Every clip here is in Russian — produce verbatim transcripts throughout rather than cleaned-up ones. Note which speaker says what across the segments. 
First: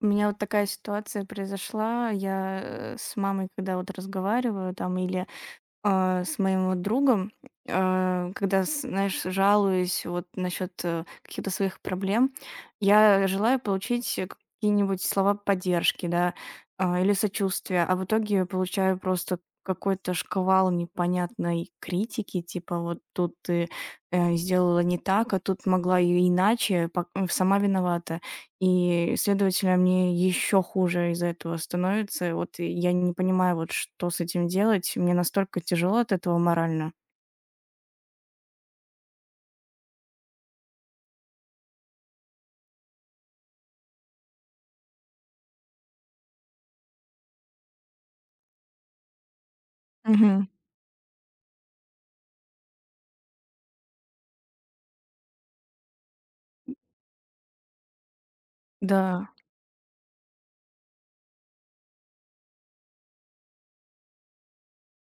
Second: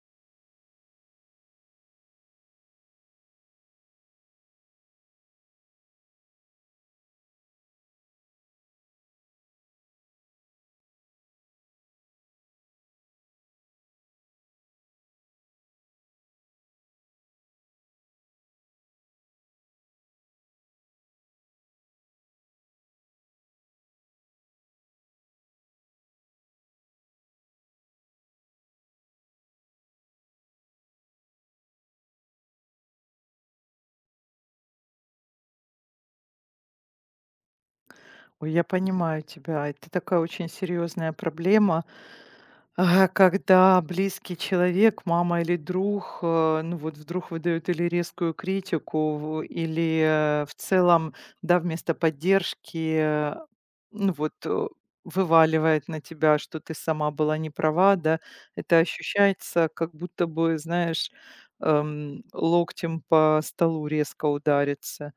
Speaker 1: У меня вот такая ситуация произошла. Я э, с мамой, когда вот разговариваю там, или а, с моим вот другом, а, когда, с- знаешь, жалуюсь вот насчет э, каких-то своих проблем, я желаю получить э, какие-нибудь слова поддержки, да, а, или сочувствия, а в итоге получаю просто какой-то шквал непонятной критики, типа вот тут ты э, сделала не так, а тут могла и иначе, пок- сама виновата. И, следовательно, мне еще хуже из-за этого становится. Вот и я не понимаю, вот что с этим делать. Мне настолько тяжело от этого морально.
Speaker 2: Ой, я понимаю тебя. Это такая очень серьезная проблема, а, когда близкий человек, мама или друг, э, ну вот вдруг выдают или резкую критику, в- или
Speaker 1: Мгм.
Speaker 2: э, в целом, да, вместо поддержки, э, ну вот э, вываливает на тебя, что ты сама была не права, да, это
Speaker 1: Да.
Speaker 2: ощущается, как будто бы, знаешь, эм, локтем по столу резко ударится.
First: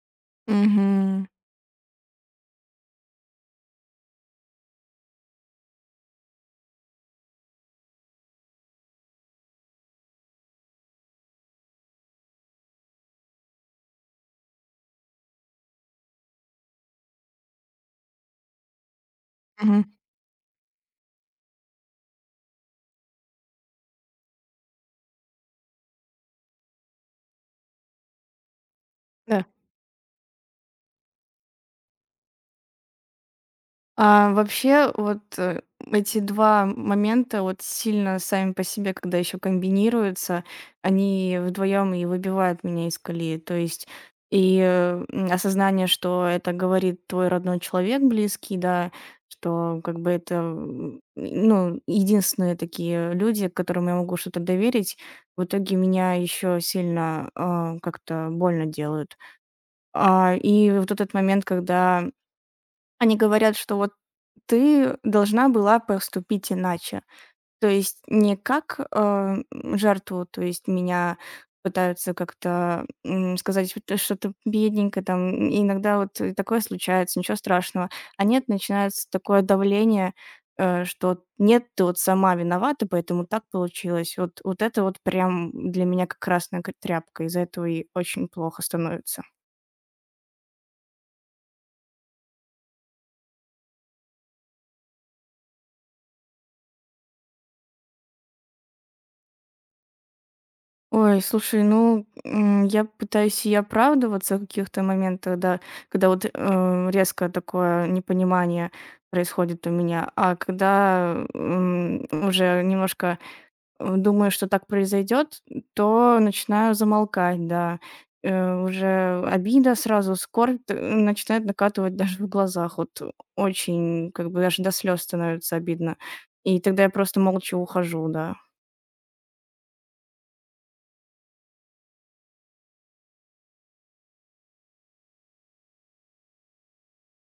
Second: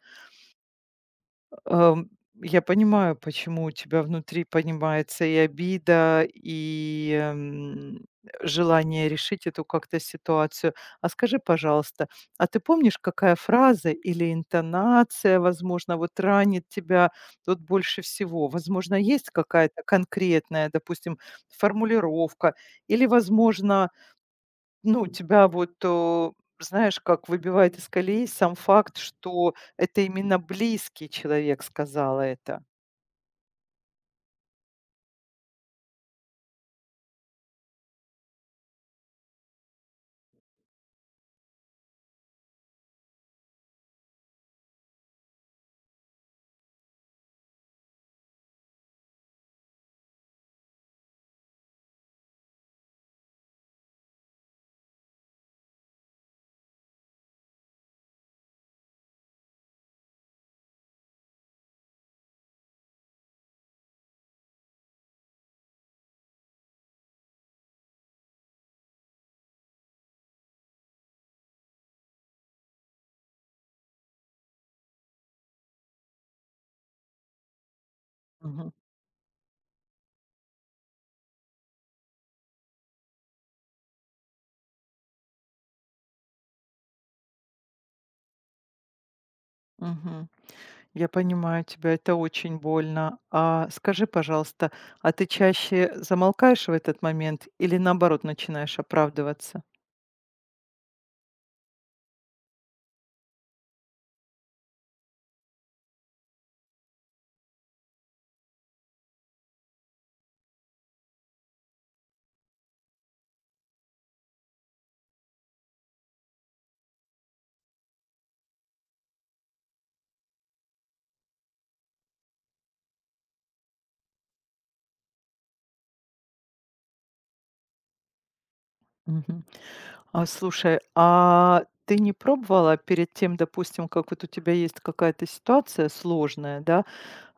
Speaker 1: Мгм.
Speaker 2: Ам, я понимаю, почему у тебя внутри поднимается и обида, и, м, желание решить эту как-то ситуацию. А скажи, пожалуйста, а ты помнишь, какая фраза или интонация, возможно, вот ранит тебя вот больше всего? Возможно, есть какая-то
Speaker 1: Мгм.
Speaker 2: конкретная, допустим, формулировка или, возможно, ну, тебя вот, э, знаешь, как выбивает из колеи сам факт,
Speaker 1: Да.
Speaker 2: что это именно близкий человек сказала это.
Speaker 1: А вообще, вот, э, эти два момента, вот, сильно сами по себе, когда еще комбинируются, они вдвоем и выбивают меня из колеи. То есть и, э, м, осознание, что это говорит твой родной человек, близкий, да, что как бы это, м, ну, единственные такие люди, которым я могу что-то доверить, в итоге меня еще сильно, а, как-то больно делают. А и вот этот момент, когда они говорят, что вот ты должна была поступить иначе. То есть не как, э, жертву, то есть меня пытаются как-то, м, сказать, вот э, что то бедненько, там, и иногда вот и такое случается, ничего страшного. А нет,
Speaker 2: Мгм.
Speaker 1: начинается такое давление, э, что нет, ты вот сама виновата, поэтому так получилось. Вот вот это вот прям для меня как красная к тряпка. Из-за этого и очень плохо становится.
Speaker 2: Мгм. Я понимаю тебя, это очень больно. А скажи, пожалуйста, а ты чаще замолкаешь в этот момент или наоборот начинаешь оправдываться?
Speaker 1: Ой, слушай, ну, м, я пытаюсь и оправдываться в каких-то моментах, да, когда вот э, резко такое непонимание происходит у меня, а когда м, уже немножко э, думаю, что так произойдет, то начинаю замолкать, да. Э, уже обида сразу, скорбь э, начинает накатывать даже в глазах, вот очень, как бы даже до слез становится обидно, и тогда я просто молча ухожу, да.
Speaker 2: Мгм. А слушай, а ты не пробовала перед тем, допустим, как вот у тебя есть какая-то ситуация сложная, да,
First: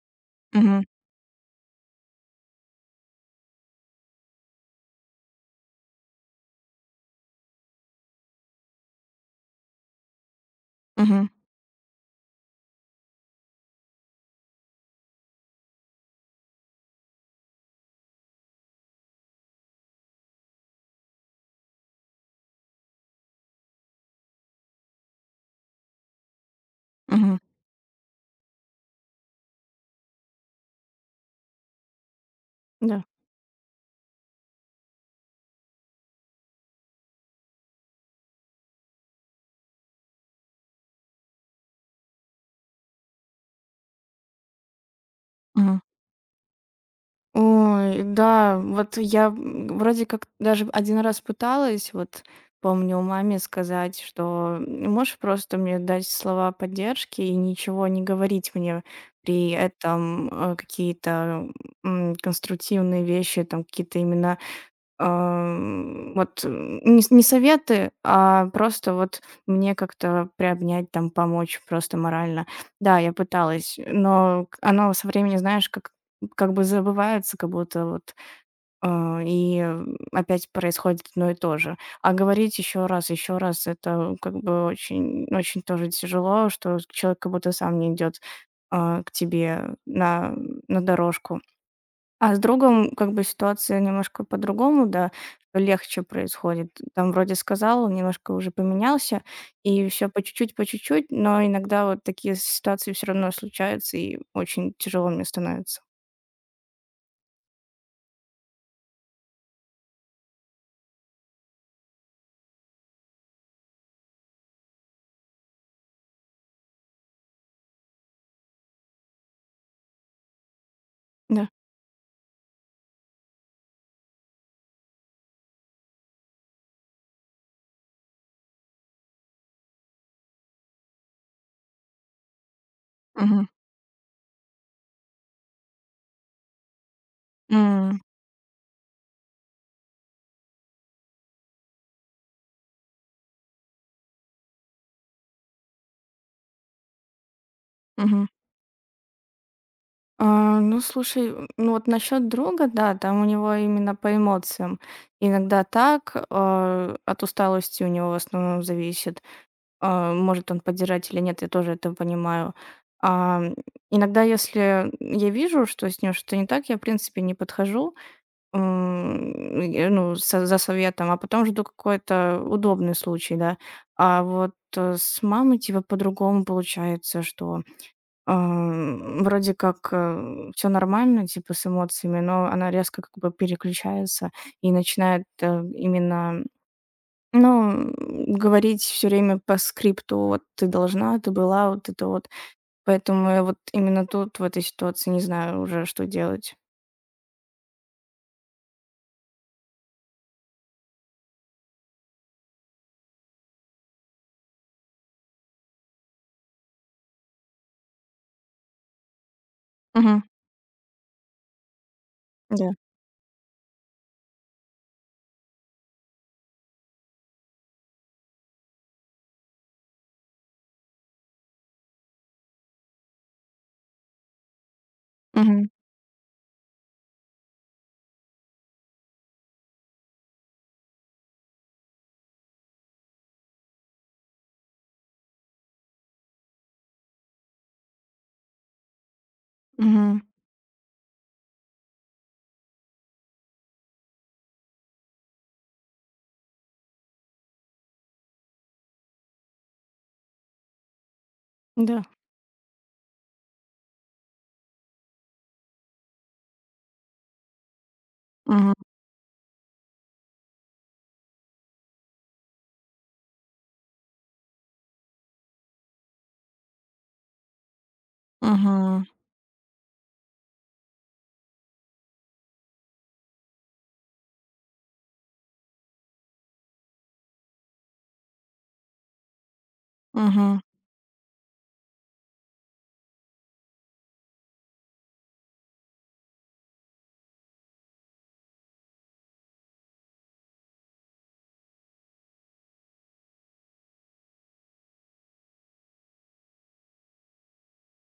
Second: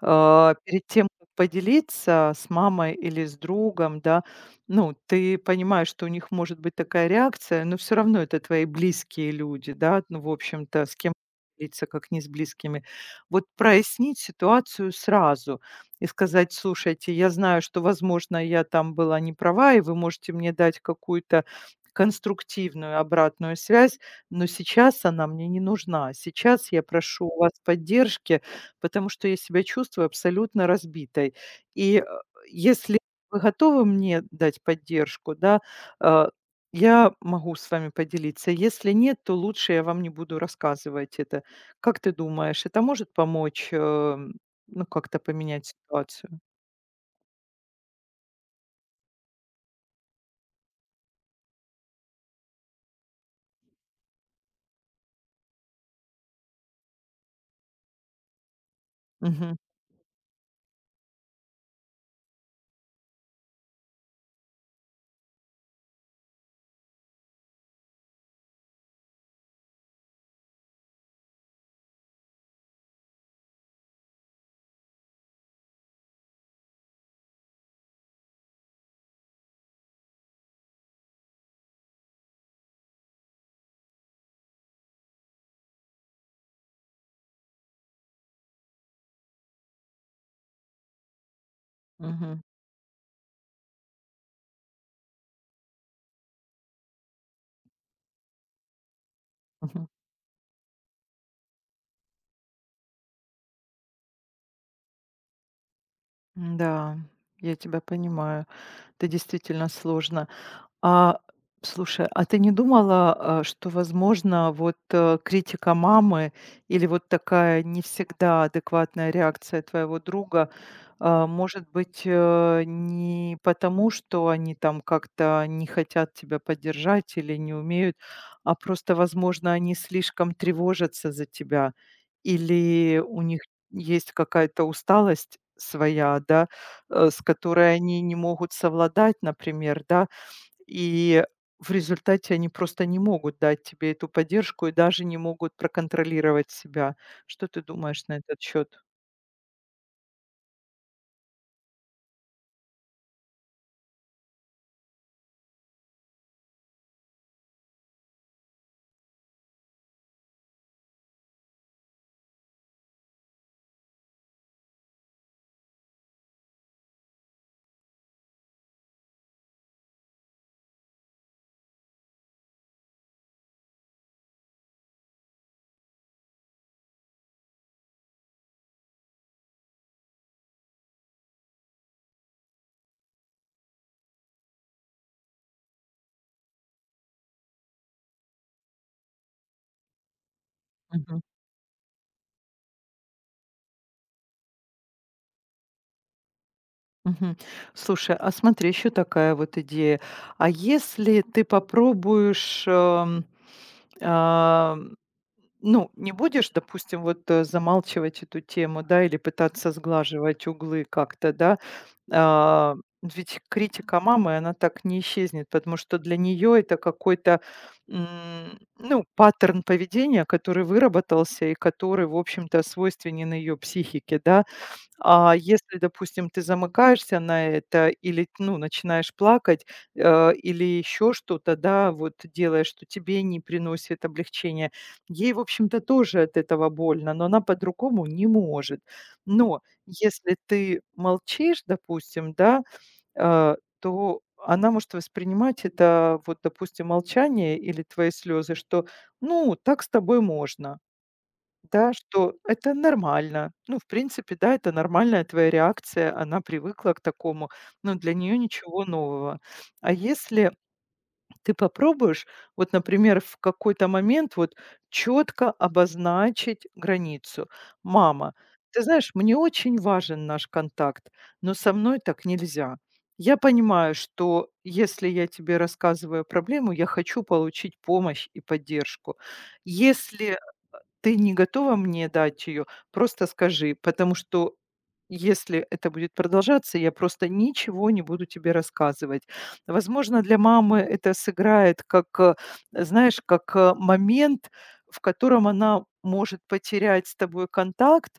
Speaker 2: Э,
Speaker 1: Мгм.
Speaker 2: перед тем, как поделиться с мамой или с другом, да, ну, ты понимаешь, что у них может быть такая реакция, но все равно это твои близкие люди, да, ну, в общем-то, с кем
Speaker 1: Мгм.
Speaker 2: делиться, как не с близкими. Вот прояснить ситуацию сразу и сказать: "Слушайте, я знаю, что, возможно, я там была не права, и вы можете мне дать какую-то конструктивную обратную связь, но сейчас она мне не нужна. Сейчас я прошу
Speaker 1: Мгм.
Speaker 2: у вас поддержки. Потому что я себя чувствую абсолютно разбитой. И, э, Если
Speaker 1: Да.
Speaker 2: вы готовы мне дать поддержку, да, э, я могу с вами поделиться. Если нет, то лучше я вам не буду рассказывать это. Как ты думаешь, это может помочь, эм, ну, как-то поменять
Speaker 1: Мгм.
Speaker 2: ситуацию?
Speaker 1: Ой, да, вот я, м, вроде как даже один раз пыталась, вот помню, маме сказать, что «М, можешь просто мне дать слова поддержки и ничего не говорить мне при
Speaker 2: Мгм,
Speaker 1: этом, э, какие-то, м, конструктивные вещи, там какие-то именно Ам, вот, м, не с не советы, а просто вот мне как-то приобнять, там, помочь просто морально. Да, я пыталась, но к оно со временем, знаешь, как как бы забывается, как будто вот, а, и, опять происходит одно и то же. А говорить еще раз, еще раз- это как бы очень очень тоже тяжело, что человек как будто сам не идет, а, к тебе на на дорожку. А с
Speaker 2: мгм,
Speaker 1: другом как бы ситуация немножко по-другому, да, что легче происходит. Там вроде сказал, он немножко уже поменялся, и
Speaker 2: мгм.
Speaker 1: все по чуть-чуть, по чуть-чуть, но иногда вот такие ситуации все равно случаются, и очень тяжело мне становится.
Speaker 2: Да, я тебя понимаю. Это действительно сложно. А, слушай, а ты не думала, а, что, возможно, вот, э, критика мамы или вот такая не всегда адекватная реакция твоего друга, а,
Speaker 1: Да.
Speaker 2: может быть, э, не потому, что они там как-то не хотят тебя поддержать или не умеют, а просто, возможно, они слишком тревожатся за тебя, или у них
Speaker 1: Мгм.
Speaker 2: есть какая-то усталость своя, да, э, с которой
Speaker 1: М,
Speaker 2: они не могут совладать, например, да, и в результате они просто не могут дать тебе эту поддержку и даже не могут проконтролировать себя. Что ты думаешь на
Speaker 1: мгм.
Speaker 2: этот счет?
Speaker 1: А ну, слушай, м, ну, вот насчет друга, да, там у него именно по эмоциям. Иногда так, а, от усталости у него в основном зависит. А, может он поддержать или нет, я тоже это понимаю. А иногда, если я вижу, что с ним что-то не так, я, в принципе, не подхожу, м, и, ну, со- за советом, а потом жду какой-то удобный случай, да. А вот э, с мамой, типа, по-другому получается, что ам, вроде как все нормально, типа, с эмоциями, но она резко как бы переключается и начинает э, именно ну, говорить все время по скрипту: "Вот ты должна,
Speaker 2: Мгм.
Speaker 1: ты была", вот это вот. Поэтому я вот именно тут, в этой ситуации, не знаю уже, что делать.
Speaker 2: Мгм. Слушай, а смотри, еще такая вот идея. А если ты попробуешь эм, а, ну, не будешь, допустим, вот, э, замалчивать эту тему, да, или пытаться
Speaker 1: Мгм.
Speaker 2: сглаживать углы как-то, да.
Speaker 1: Да.
Speaker 2: А, Ведь критика мамы, она так не исчезнет, потому что для нее это какой-то, м, ну, паттерн поведения, который выработался и который, в общем-то, свойственен ее психике, да. А
Speaker 1: Мгм.
Speaker 2: если, допустим, ты замыкаешься на это или, ну, начинаешь плакать, э, или еще что-то, да, вот делаешь, что тебе не приносит облегчения, ей, в общем-то, тоже от этого больно, но она по-другому не может. Но
Speaker 1: Мгм.
Speaker 2: если ты молчишь, допустим, да, э, то она может воспринимать это, вот, допустим, молчание или твои слезы, что, ну, так с тобой можно. Да,
Speaker 1: Да.
Speaker 2: что это нормально. Ну, в принципе, да, это нормальная твоя реакция, она привыкла к такому, но для нее
Speaker 1: Мгм.
Speaker 2: ничего нового. А если ты попробуешь, вот, например, в какой-то момент вот четко обозначить границу. Мама, ты
Speaker 1: Мгм.
Speaker 2: знаешь, мне очень важен наш контакт, но со мной так нельзя. Я понимаю, что если я тебе рассказываю проблему, я хочу получить помощь и поддержку. Если
Speaker 1: Мгм.
Speaker 2: ты не готова мне дать ее, просто скажи, потому что если это будет продолжаться, я просто ничего не буду тебе рассказывать. Возможно, для мамы это сыграет как, э, знаешь, как э, момент, в котором она может потерять с тобой контакт,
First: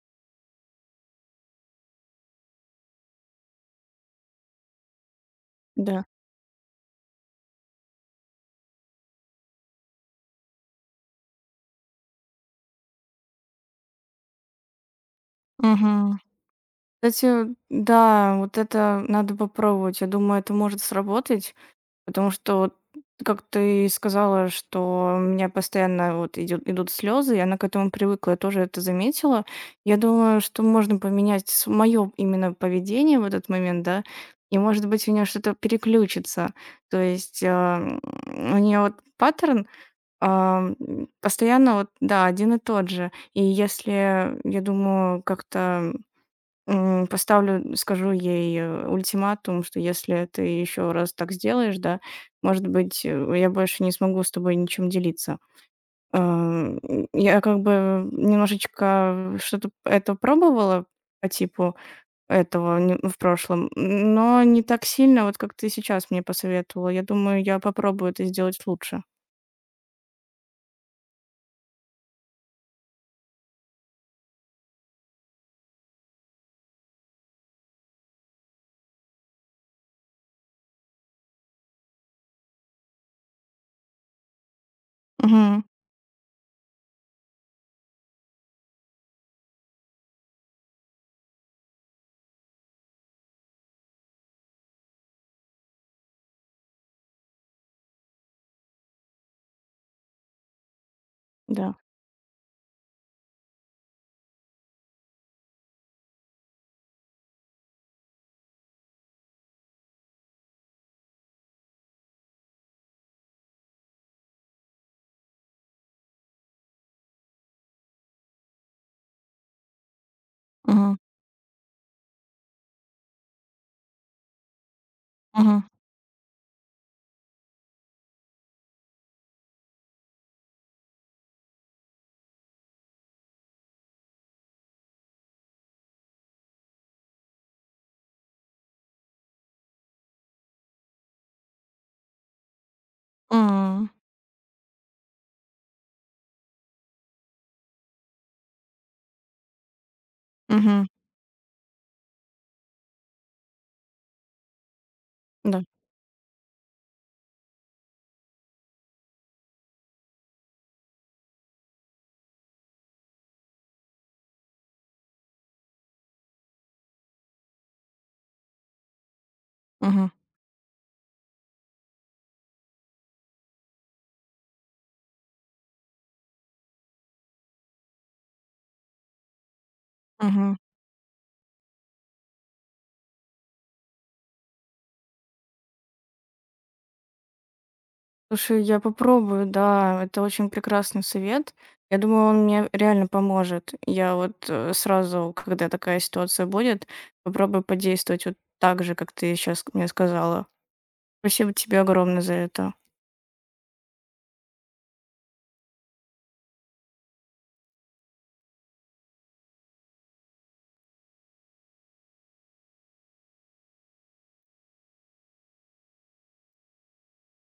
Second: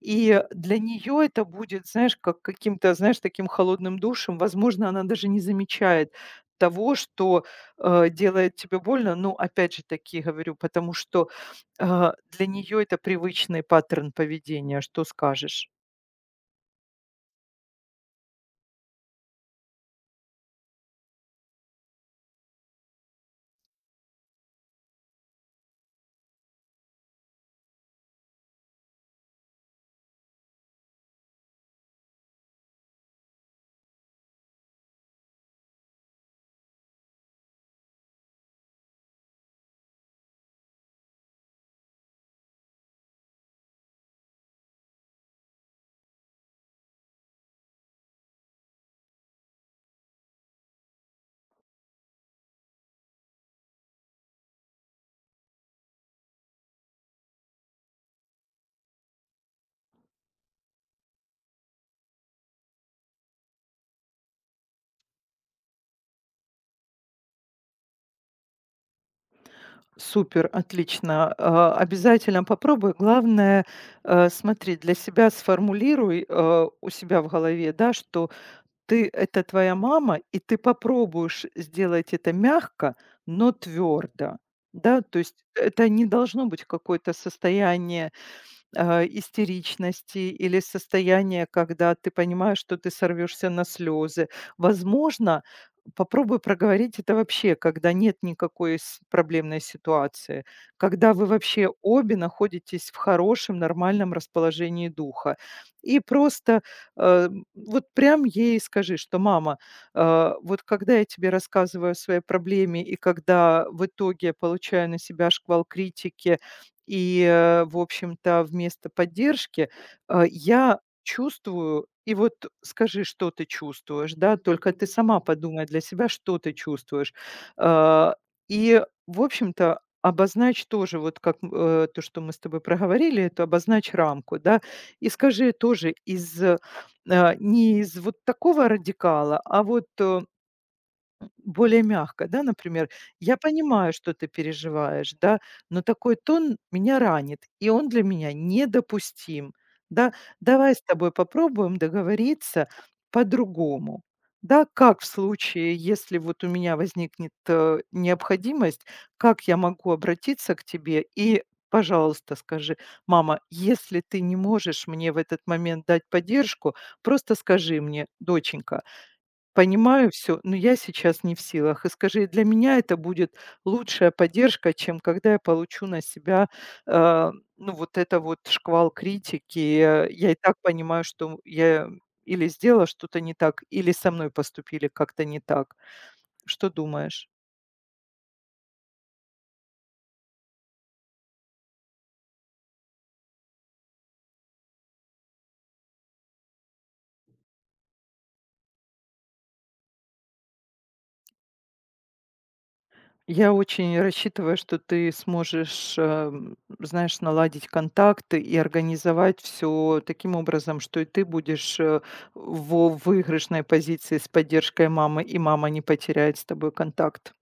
Speaker 2: и для нее это будет, знаешь, как каким-то, знаешь, таким холодным душем. Возможно, она даже не
Speaker 1: Да.
Speaker 2: замечает того, что э, делает тебе больно. Ну, опять же таки говорю, потому что а, для нее это привычный паттерн поведения. Что скажешь?
Speaker 1: Мгм. Кстати, да, вот это надо попробовать. Я думаю, это может сработать. Потому что вот, как ты сказала, что у меня постоянно вот идет, идут слезы, и она к этому привыкла, я тоже это заметила. Я думаю, что можно поменять мое именно поведение в этот момент, да, и, может быть, у нее что-то переключится. То есть а, м, у нее вот паттерн а, м, постоянно вот, да, один и тот же. И если, я думаю, как-то М, поставлю, скажу ей, э, ультиматум, что если ты еще раз так сделаешь, да, может быть, э, я больше не смогу с тобой ничем делиться. Э, я как бы немножечко что-то это пробовала по типу этого не в прошлом, но не так сильно, вот как ты сейчас мне посоветовала. Я думаю, я попробую это сделать лучше.
Speaker 2: Супер, отлично. А, обязательно попробуй. Главное, э, смотри, для себя сформулируй, э, у себя в голове, да, что ты- это твоя мама, и ты попробуешь сделать это мягко, но твердо. Да, то есть
Speaker 1: Мгм.
Speaker 2: это не должно быть какое-то состояние а, истеричности или состояние, когда ты понимаешь, что ты сорвешься на слезы. Возможно, попробуй проговорить это вообще, когда нет никакой с- проблемной ситуации, когда вы вообще
Speaker 1: Да.
Speaker 2: обе находитесь в хорошем, нормальном расположении духа. И просто э, вот прям ей скажи, что мама, э, вот когда я тебе рассказываю о своей проблеме и когда в итоге я получаю на себя шквал критики, и, э, в общем-то, вместо поддержки, а, я
Speaker 1: Мгм.
Speaker 2: чувствую и вот скажи, что ты чувствуешь, да, только ты сама
Speaker 1: Мгм.
Speaker 2: подумай для себя, что ты чувствуешь. А, и, в общем-то, обозначь тоже, вот как, м, э, то, что мы с тобой проговорили, это обозначь рамку, да, и скажи тоже из, э, а, не из вот такого радикала, а вот, э более мягко, да, например: "Я
Speaker 1: М.
Speaker 2: понимаю, что ты переживаешь, да, но такой тон меня ранит, и он для меня недопустим, да. Давай с
Speaker 1: Мгм.
Speaker 2: тобой попробуем договориться по-другому, да. Как в
Speaker 1: Да.
Speaker 2: случае, если вот у меня возникнет, э, необходимость, как я могу обратиться к тебе? И, пожалуйста, скажи: "Мама, если ты не можешь мне в этот момент дать поддержку, просто скажи мне: "Доченька,
Speaker 1: Мгм.
Speaker 2: понимаю все, но я сейчас не в силах. И скажи, для меня это будет лучшая поддержка, чем когда я получу на себя, э, ну, вот это вот шквал критики. Э, я и
Speaker 1: Мгм.
Speaker 2: так понимаю, что я или сделала что-то не так, или со мной поступили как-то не так. Что думаешь?
Speaker 1: Слушай, я попробую, да, это очень прекрасный совет. Я думаю, он мне реально поможет. Я вот э, сразу, когда такая ситуация будет, попробую подействовать вот так же, как ты сейчас мне сказала. Спасибо тебе огромное за это.
Speaker 2: Я очень рассчитываю, что ты сможешь, эм, знаешь, наладить контакты и организовать все таким образом, что и ты будешь, э, во выигрышной позиции с поддержкой мамы, и мама не потеряет с тобой контакт.